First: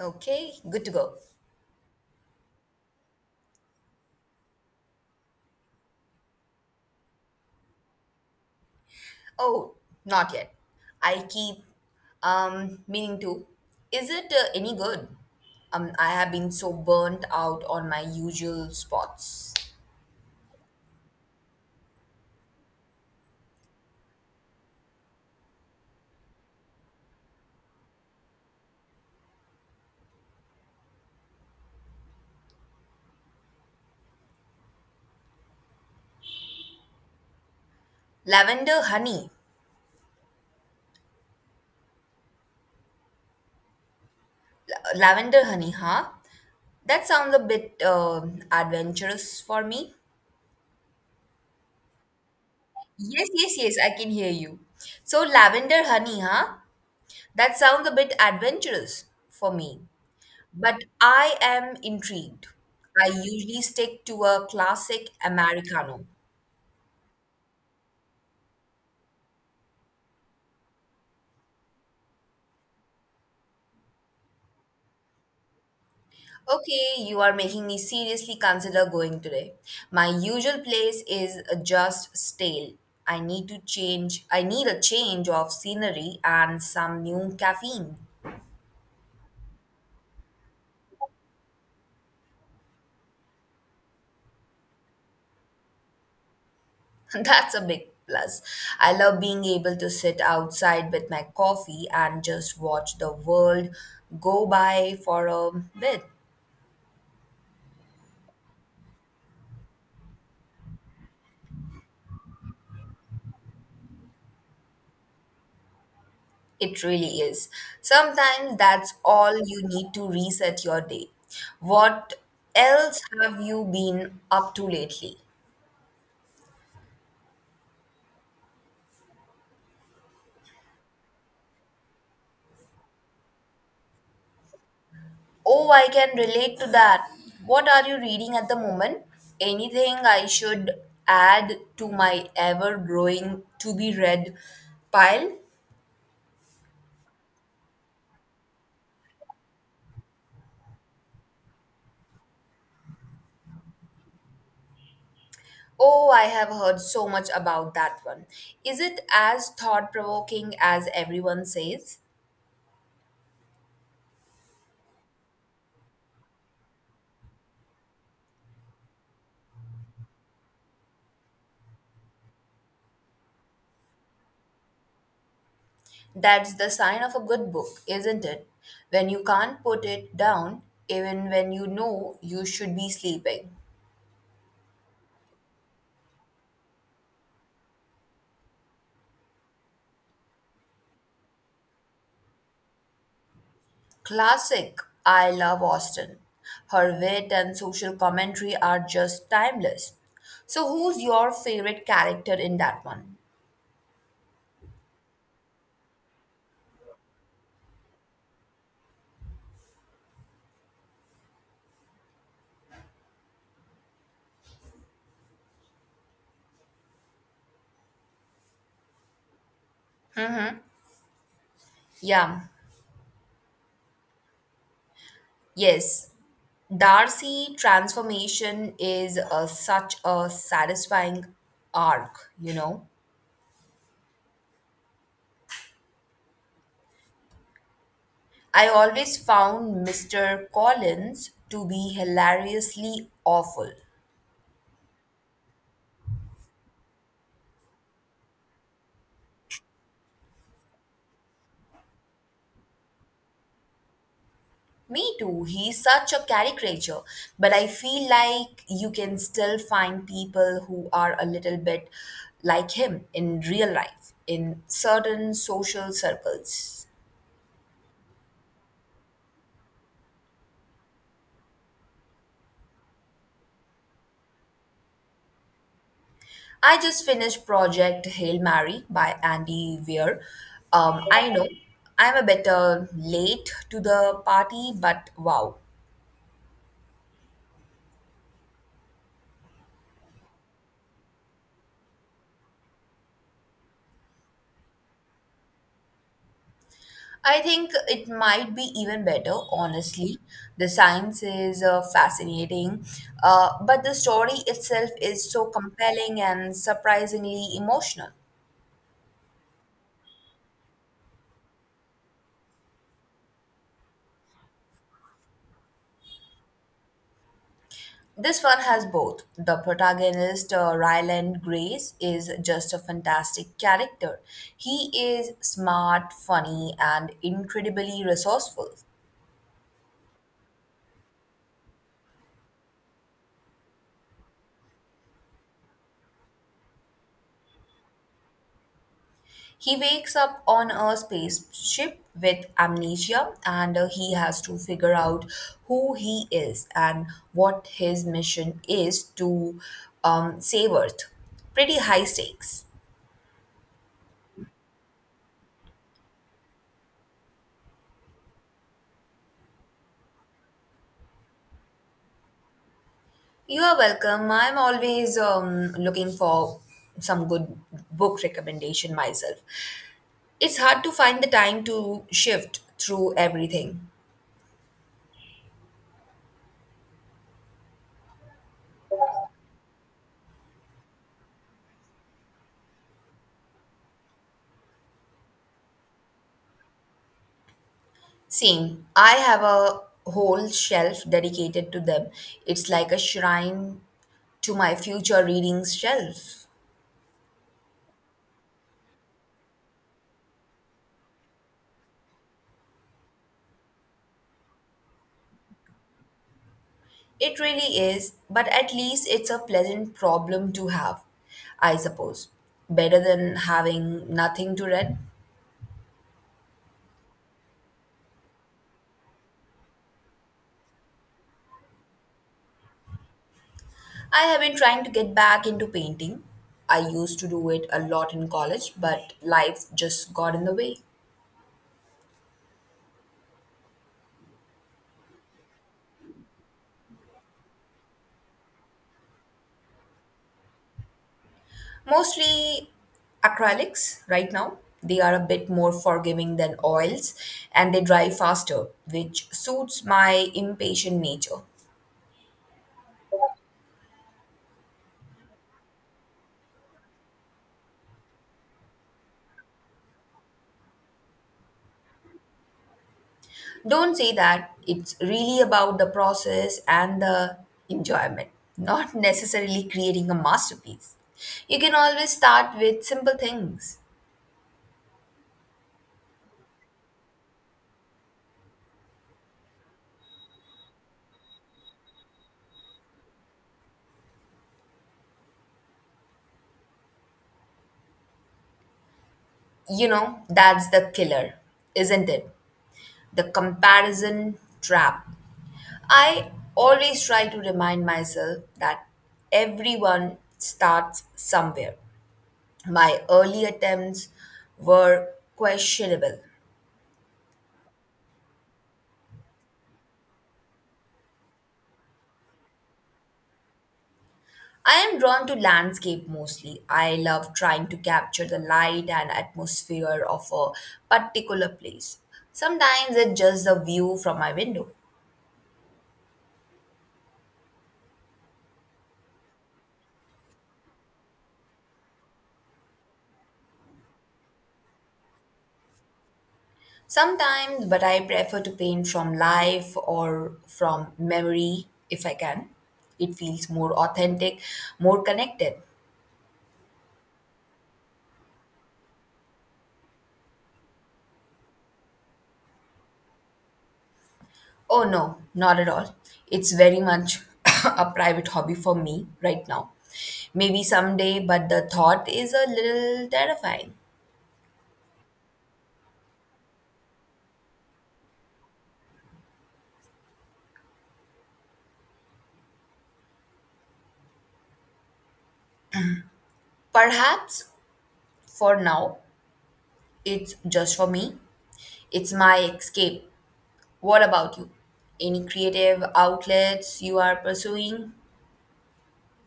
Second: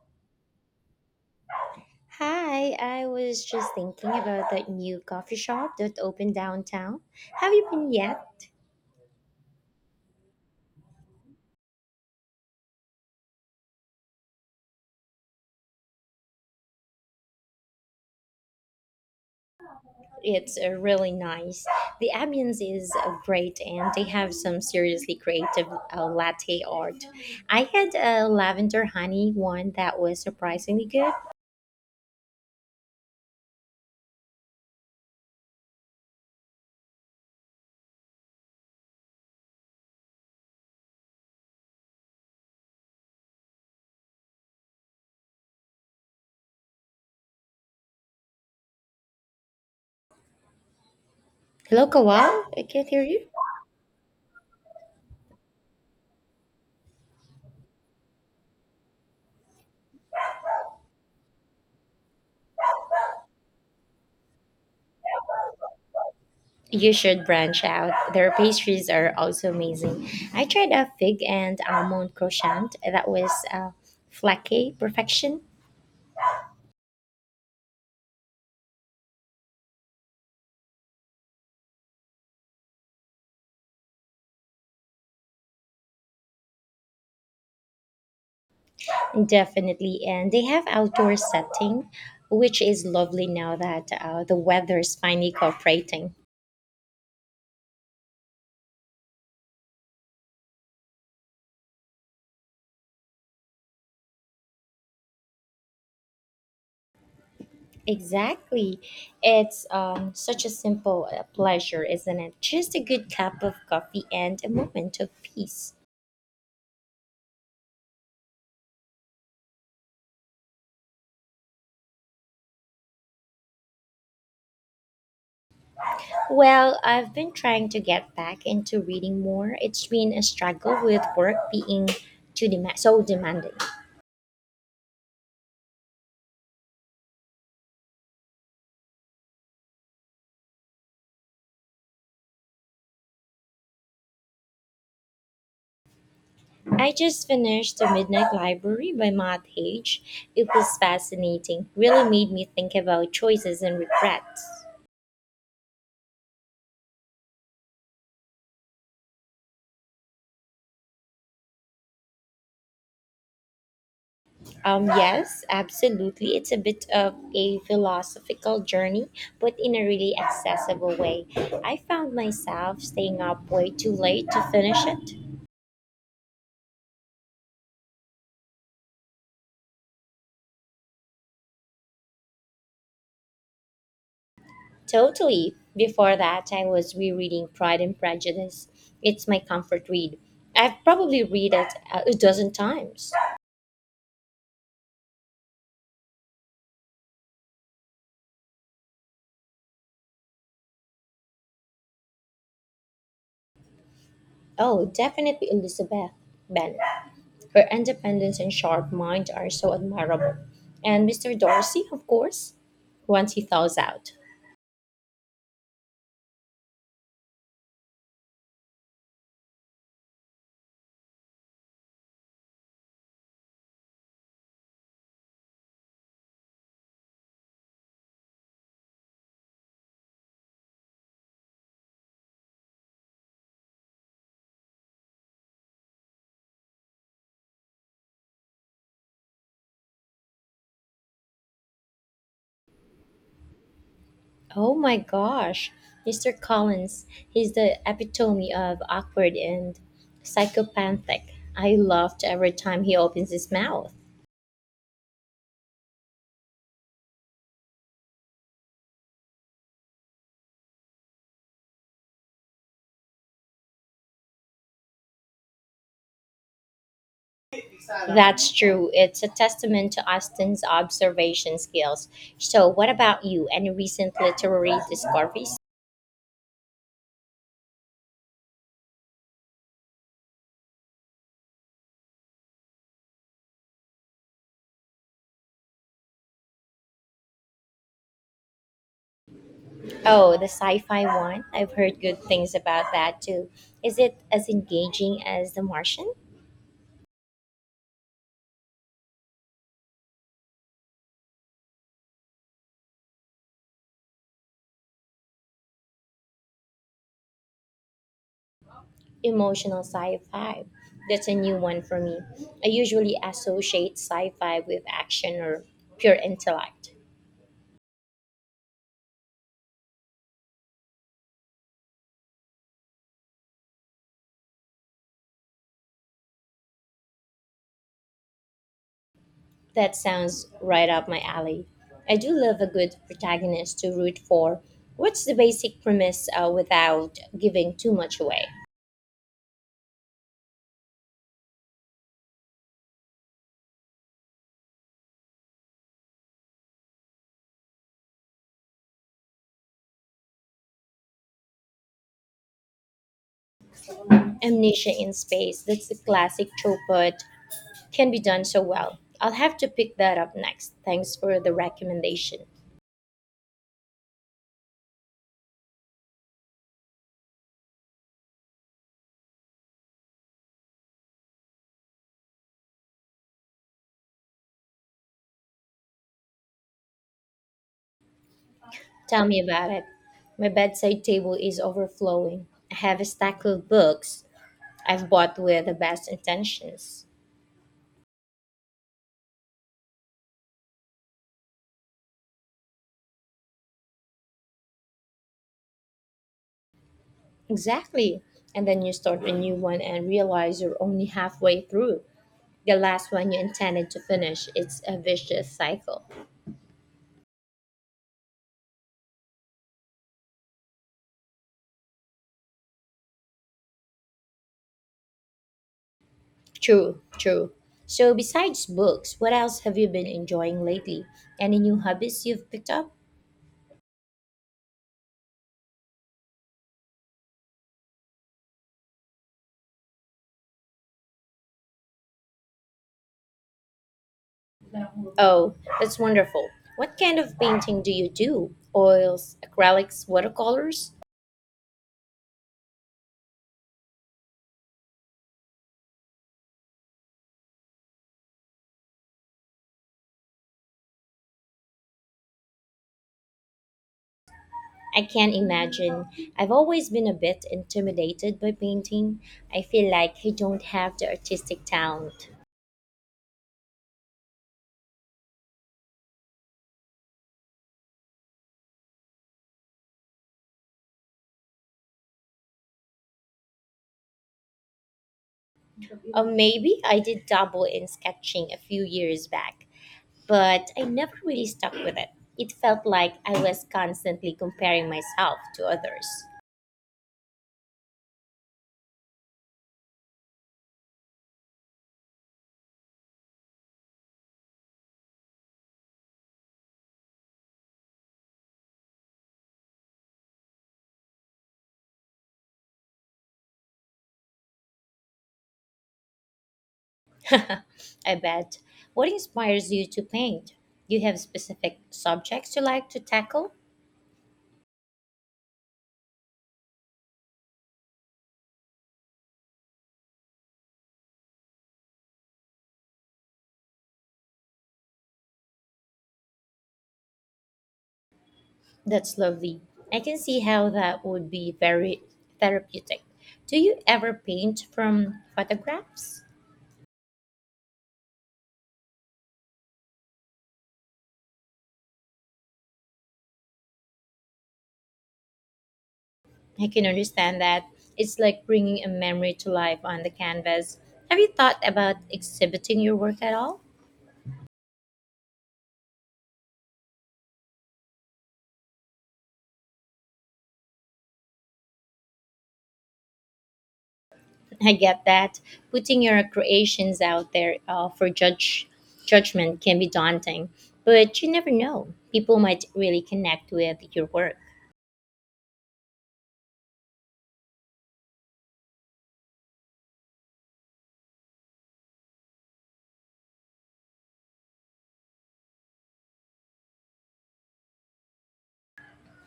Okay, good to go. Hi, I was just thinking about that new coffee shop that opened downtown. Have you been yet? Oh, not yet. I keep meaning to. Is it any good? I have been so burnt out on my usual spots. It's really nice. The ambience is great, and they have some seriously creative latte art. I had a lavender honey one that was surprisingly good. Lavender honey. Lavender honey, huh? That sounds a bit adventurous for me. Hello, Kawal. I can't hear you. Yes, yes, yes, I can hear you. So, lavender honey, huh? That sounds a bit adventurous for me. But I am intrigued. I usually stick to a classic Americano. You should branch out. Their pastries are also amazing. I tried a fig and almond croissant that was flaky perfection. Okay, you are making me seriously consider going today. My usual place is just stale. I need to change, I need a change of scenery and some new caffeine. Definitely, and they have outdoor setting, which is lovely now that the weather is finally cooperating. That's a big plus. I love being able to sit outside with my coffee and just watch the world go by for a bit. Exactly, it's such a simple pleasure, isn't it? Just a good cup of coffee and a moment of peace. It really is. Sometimes that's all you need to reset your day. What else have you been up to lately? Well, I've been trying to get back into reading more. It's been a struggle with work being too dem so demanding. Oh, I can relate to that. What are you reading at the moment? Anything I should add to my ever growing to be read pile? I just finished The Midnight Library by Matt Hage. It was fascinating. Really made me think about choices and regrets. Oh, I have heard so much about that one. Is it as thought provoking as everyone says? Yes, absolutely. It's a bit of a philosophical journey, but in a really accessible way. I found myself staying up way too late to finish it. That's the sign of a good book, isn't it? When you can't put it down, even when you know you should be sleeping. Totally. Before that, I was rereading Pride and Prejudice. It's my comfort read. I've probably read it a dozen times. Classic, I love Austen. Her wit and social commentary are just timeless. So, who's your favorite character in that one? Oh, definitely Elizabeth Bennet. Her independence and sharp mind are so admirable. And Mr. Darcy, of course, once he thaws out. Yeah, yes. Darcy transformation is such a satisfying arc. I always found Mr. Collins to be hilariously awful. Oh my gosh, Mr. Collins, he's the epitome of awkward and psychopathic. I laughed every time he opens his mouth. Me too, he's such a caricature, but I feel like you can still find people who are a little bit like him in real life, in certain social circles. That's true. It's a testament to Austin's observation skills. So, what about you? Any recent literary discoveries? I just finished Project Hail Mary by Andy Weir. I know I'm a bit late to the party, but wow, Oh, the sci-fi one. I've heard good things about that too. Is it as engaging as The Martian? I think it might be even better, honestly. The science is fascinating, but the story itself is so compelling and surprisingly emotional. Emotional sci-fi. That's a new one for me. I usually associate sci-fi with action or pure intellect. This one has both. The protagonist, Ryland Grace, is just a fantastic character. He is smart, funny, and incredibly resourceful. That sounds right up my alley. I do love a good protagonist to root for. What's the basic premise without giving too much away? He wakes up on a spaceship with amnesia and he has to figure out who he is and what his mission is to save Earth. Pretty high stakes. Amnesia in Space. That's a classic trope, but can be done so well. I'll have to pick that up next. Thanks for the recommendation. You are welcome. I'm always looking for some good book recommendation myself. It's hard to find the time to shift through everything. Tell me about it. My bedside table is overflowing. I have a stack of books I've bought with the best intentions. Same. I have a whole shelf dedicated to them. It's like a shrine to my future readings shelf. Exactly. And then you start a new one and realize you're only halfway through. The last one you intended to finish. It's a vicious cycle. It really is, but at least it's a pleasant problem to have, I suppose. Better than having nothing to read. True, true. So, besides books, what else have you been enjoying lately? Any new hobbies you've picked up? I have been trying to get back into painting. I used to do it a lot in college, but life just got in the way. Oh, that's wonderful. What kind of painting do you do? Oils, acrylics, watercolors? Mostly acrylics right now. They are a bit more forgiving than oils and they dry faster, which suits my impatient nature. I can imagine. I've always been a bit intimidated by painting. I feel like I don't have the artistic talent. Don't say that. It's really about the process and the enjoyment, not necessarily creating a masterpiece. You can always start with simple things. Or maybe I did dabble in sketching a few years back, but I never really stuck with it. It felt like I was constantly comparing myself to others. You know, that's the killer, isn't it? The comparison trap. I always try to remind myself that everyone starts somewhere. My early attempts were questionable. I bet. What inspires you to paint? Do you have specific subjects you like to tackle? I am drawn to landscape mostly. I love trying to capture the light and atmosphere of a particular place. Sometimes it's just the view from my window. That's lovely. I can see how that would be very therapeutic. Do you ever paint from photographs? Sometimes, but I prefer to paint from life or from memory if I can. It feels more authentic, more connected. I can understand that. It's like bringing a memory to life on the canvas. Have you thought about exhibiting your work at all? Oh no, not at all. It's very much a private hobby for me right now. Maybe someday, but the thought is a little terrifying. I get that putting your creations out there for judge judgment can be daunting, but you never know. People might really connect with your work. Perhaps for now, it's just for me. It's my escape. What about you? Any creative outlets you are pursuing?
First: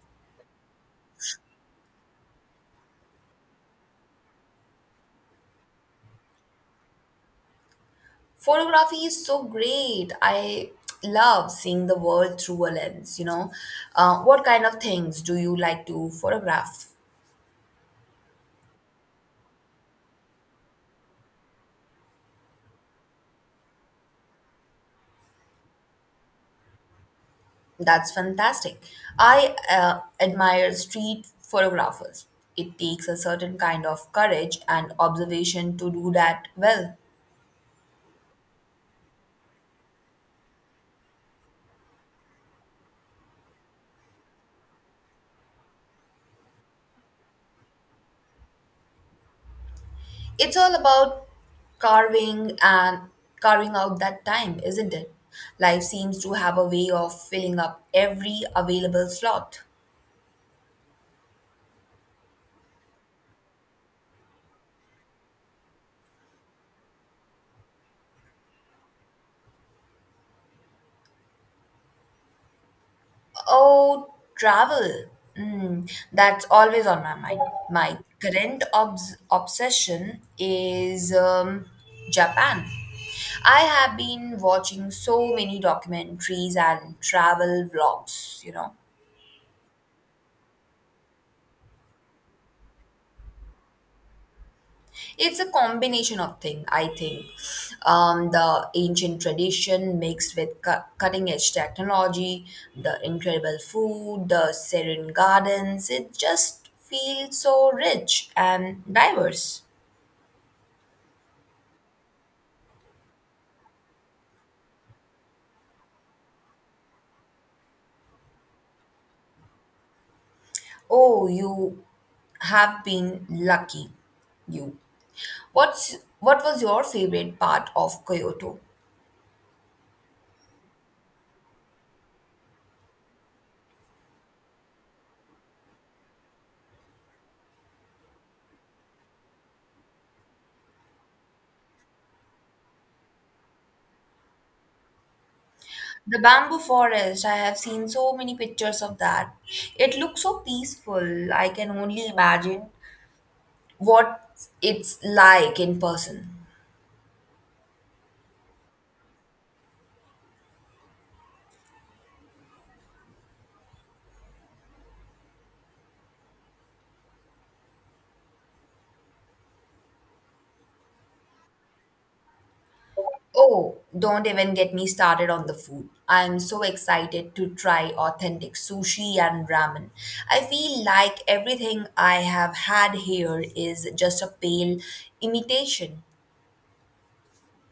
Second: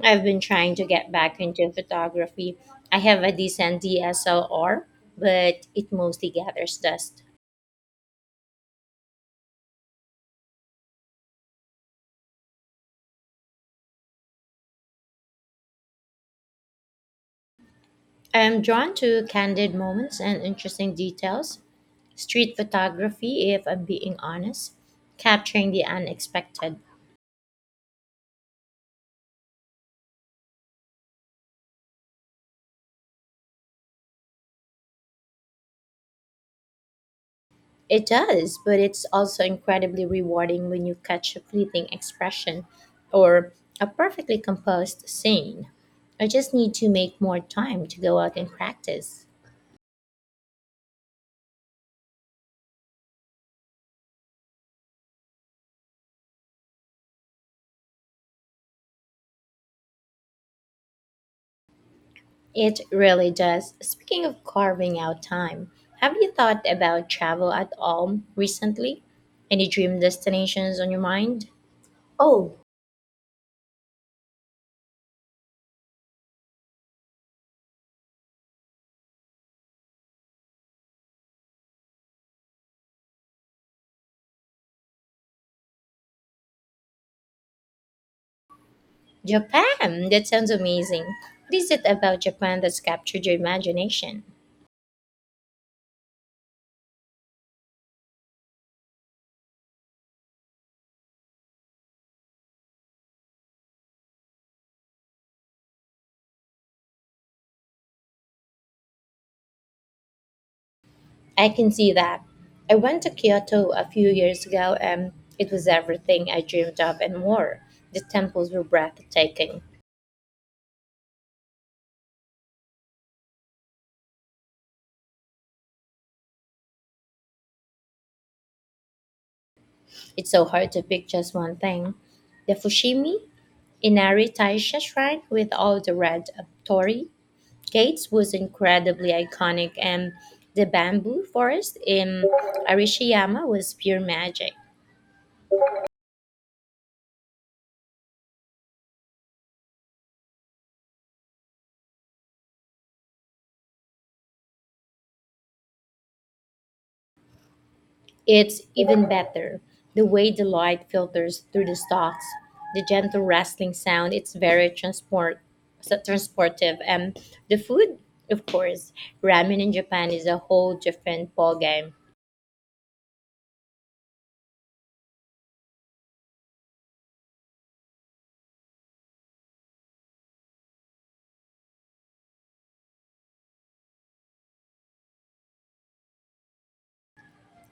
I've been trying to get back into photography. I have a decent DSLR, but it mostly gathers dust. Photography is so great. I love seeing the world through a lens. What kind of things do you like to photograph? I'm drawn to candid moments and interesting details. Street photography, if I'm being honest, capturing the unexpected. That's fantastic. I admire street photographers. It takes a certain kind of courage and observation to do that well. It does, but it's also incredibly rewarding when you catch a fleeting expression or a perfectly composed scene. I just need to make more time to go out and practice. It's all about carving and carving out that time, isn't it? Life seems to have a way of filling up every available slot. It really does. Speaking of carving out time, have you thought about travel at all recently? Any dream destinations on your mind? Oh, Oh, travel. Mm, that's always on my mind. My current obsession is Japan. I have been watching so many documentaries and travel vlogs. Japan! That sounds amazing. What is it about Japan that's captured your imagination? It's a combination of things, I think. The ancient tradition mixed with cutting edge technology, the incredible food, the serene gardens, it just feels so rich and diverse. I can see that. I went to Kyoto a few years ago and it was everything I dreamed of and more. The temples were breathtaking. Oh, you have been lucky, you. What was your favorite part of Kyoto? It's so hard to pick just one thing. The Fushimi Inari Taisha shrine with all the red torii gates was incredibly iconic and the bamboo forest in Arishiyama was pure magic. The bamboo forest, I have seen so many pictures of that. It looks so peaceful. I can only imagine what it's like in person. It's even better. The way the light filters through the stalks, the gentle rustling sound, it's very transport so transportive. And the food, of course, ramen in Japan is a whole different ballgame. Oh, don't even get me started on the food. I'm so excited to try authentic sushi and ramen. I feel like everything I have had here is just a pale imitation.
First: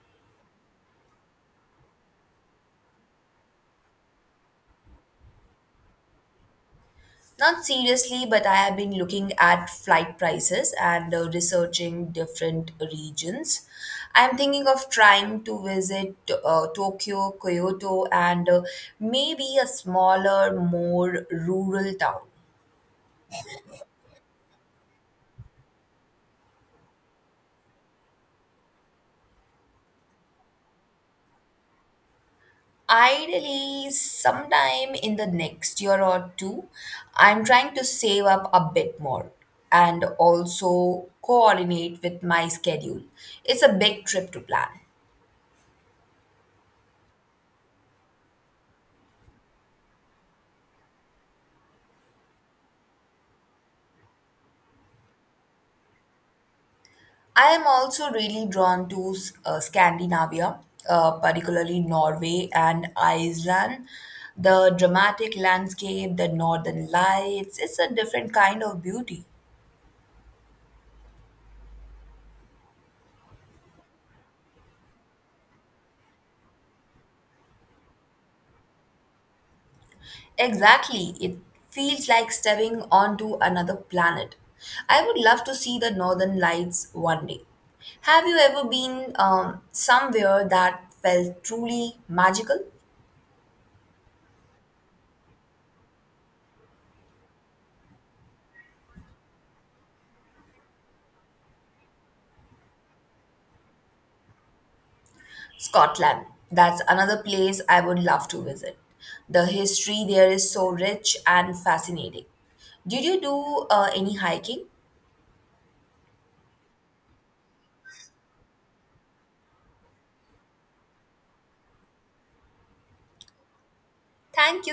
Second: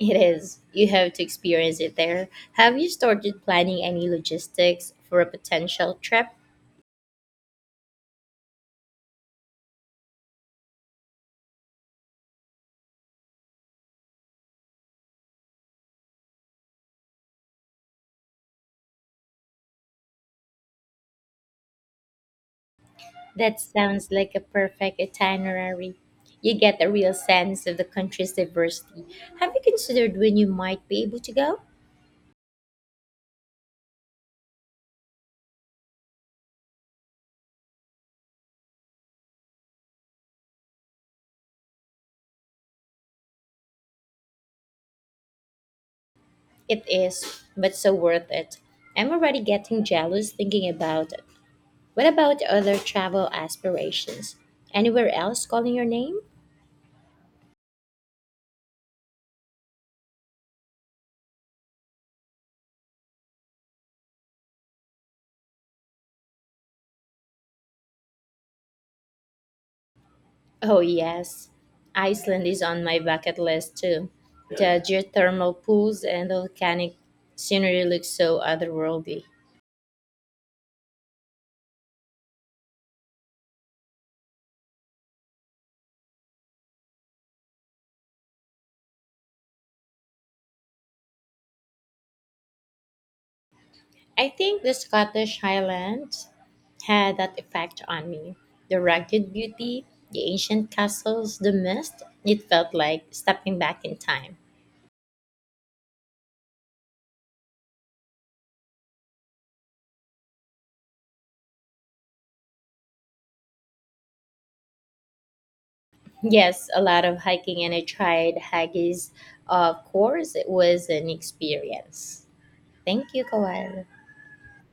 It is. You have to experience it there. Have you started planning any logistics for a potential trip? Not seriously, but I have been looking at flight prices and researching different regions. I'm thinking of trying to visit Tokyo, Kyoto, and maybe a smaller, more rural town. That sounds like a perfect itinerary. You get a real sense of the country's diversity. Have you considered when you might be able to go? Ideally, sometime in the next year or two, I'm trying to save up a bit more and also coordinate with my schedule. It's a big trip to plan. It is, but so worth it. I'm already getting jealous thinking about it. What about other travel aspirations? Anywhere else calling your name? I am also really drawn to Scandinavia, particularly Norway and Iceland. The dramatic landscape, the northern lights, it's a different kind of beauty. Oh, yes. Iceland is on my bucket list too. The geothermal pools and the volcanic scenery look so otherworldly. Exactly, it feels like stepping onto another planet. I would love to see the northern lights one day. Have you ever been somewhere that felt truly magical? I think the Scottish Highlands had that effect on me. The rugged beauty, the ancient castles, the mist, it felt like stepping back in time. Scotland. That's another place I would love to visit. The history there is so rich and fascinating. Did you do any hiking? Yes, a lot of hiking, and I tried haggis. Of course, it was an experience. Thank you, Kawal. Thank you so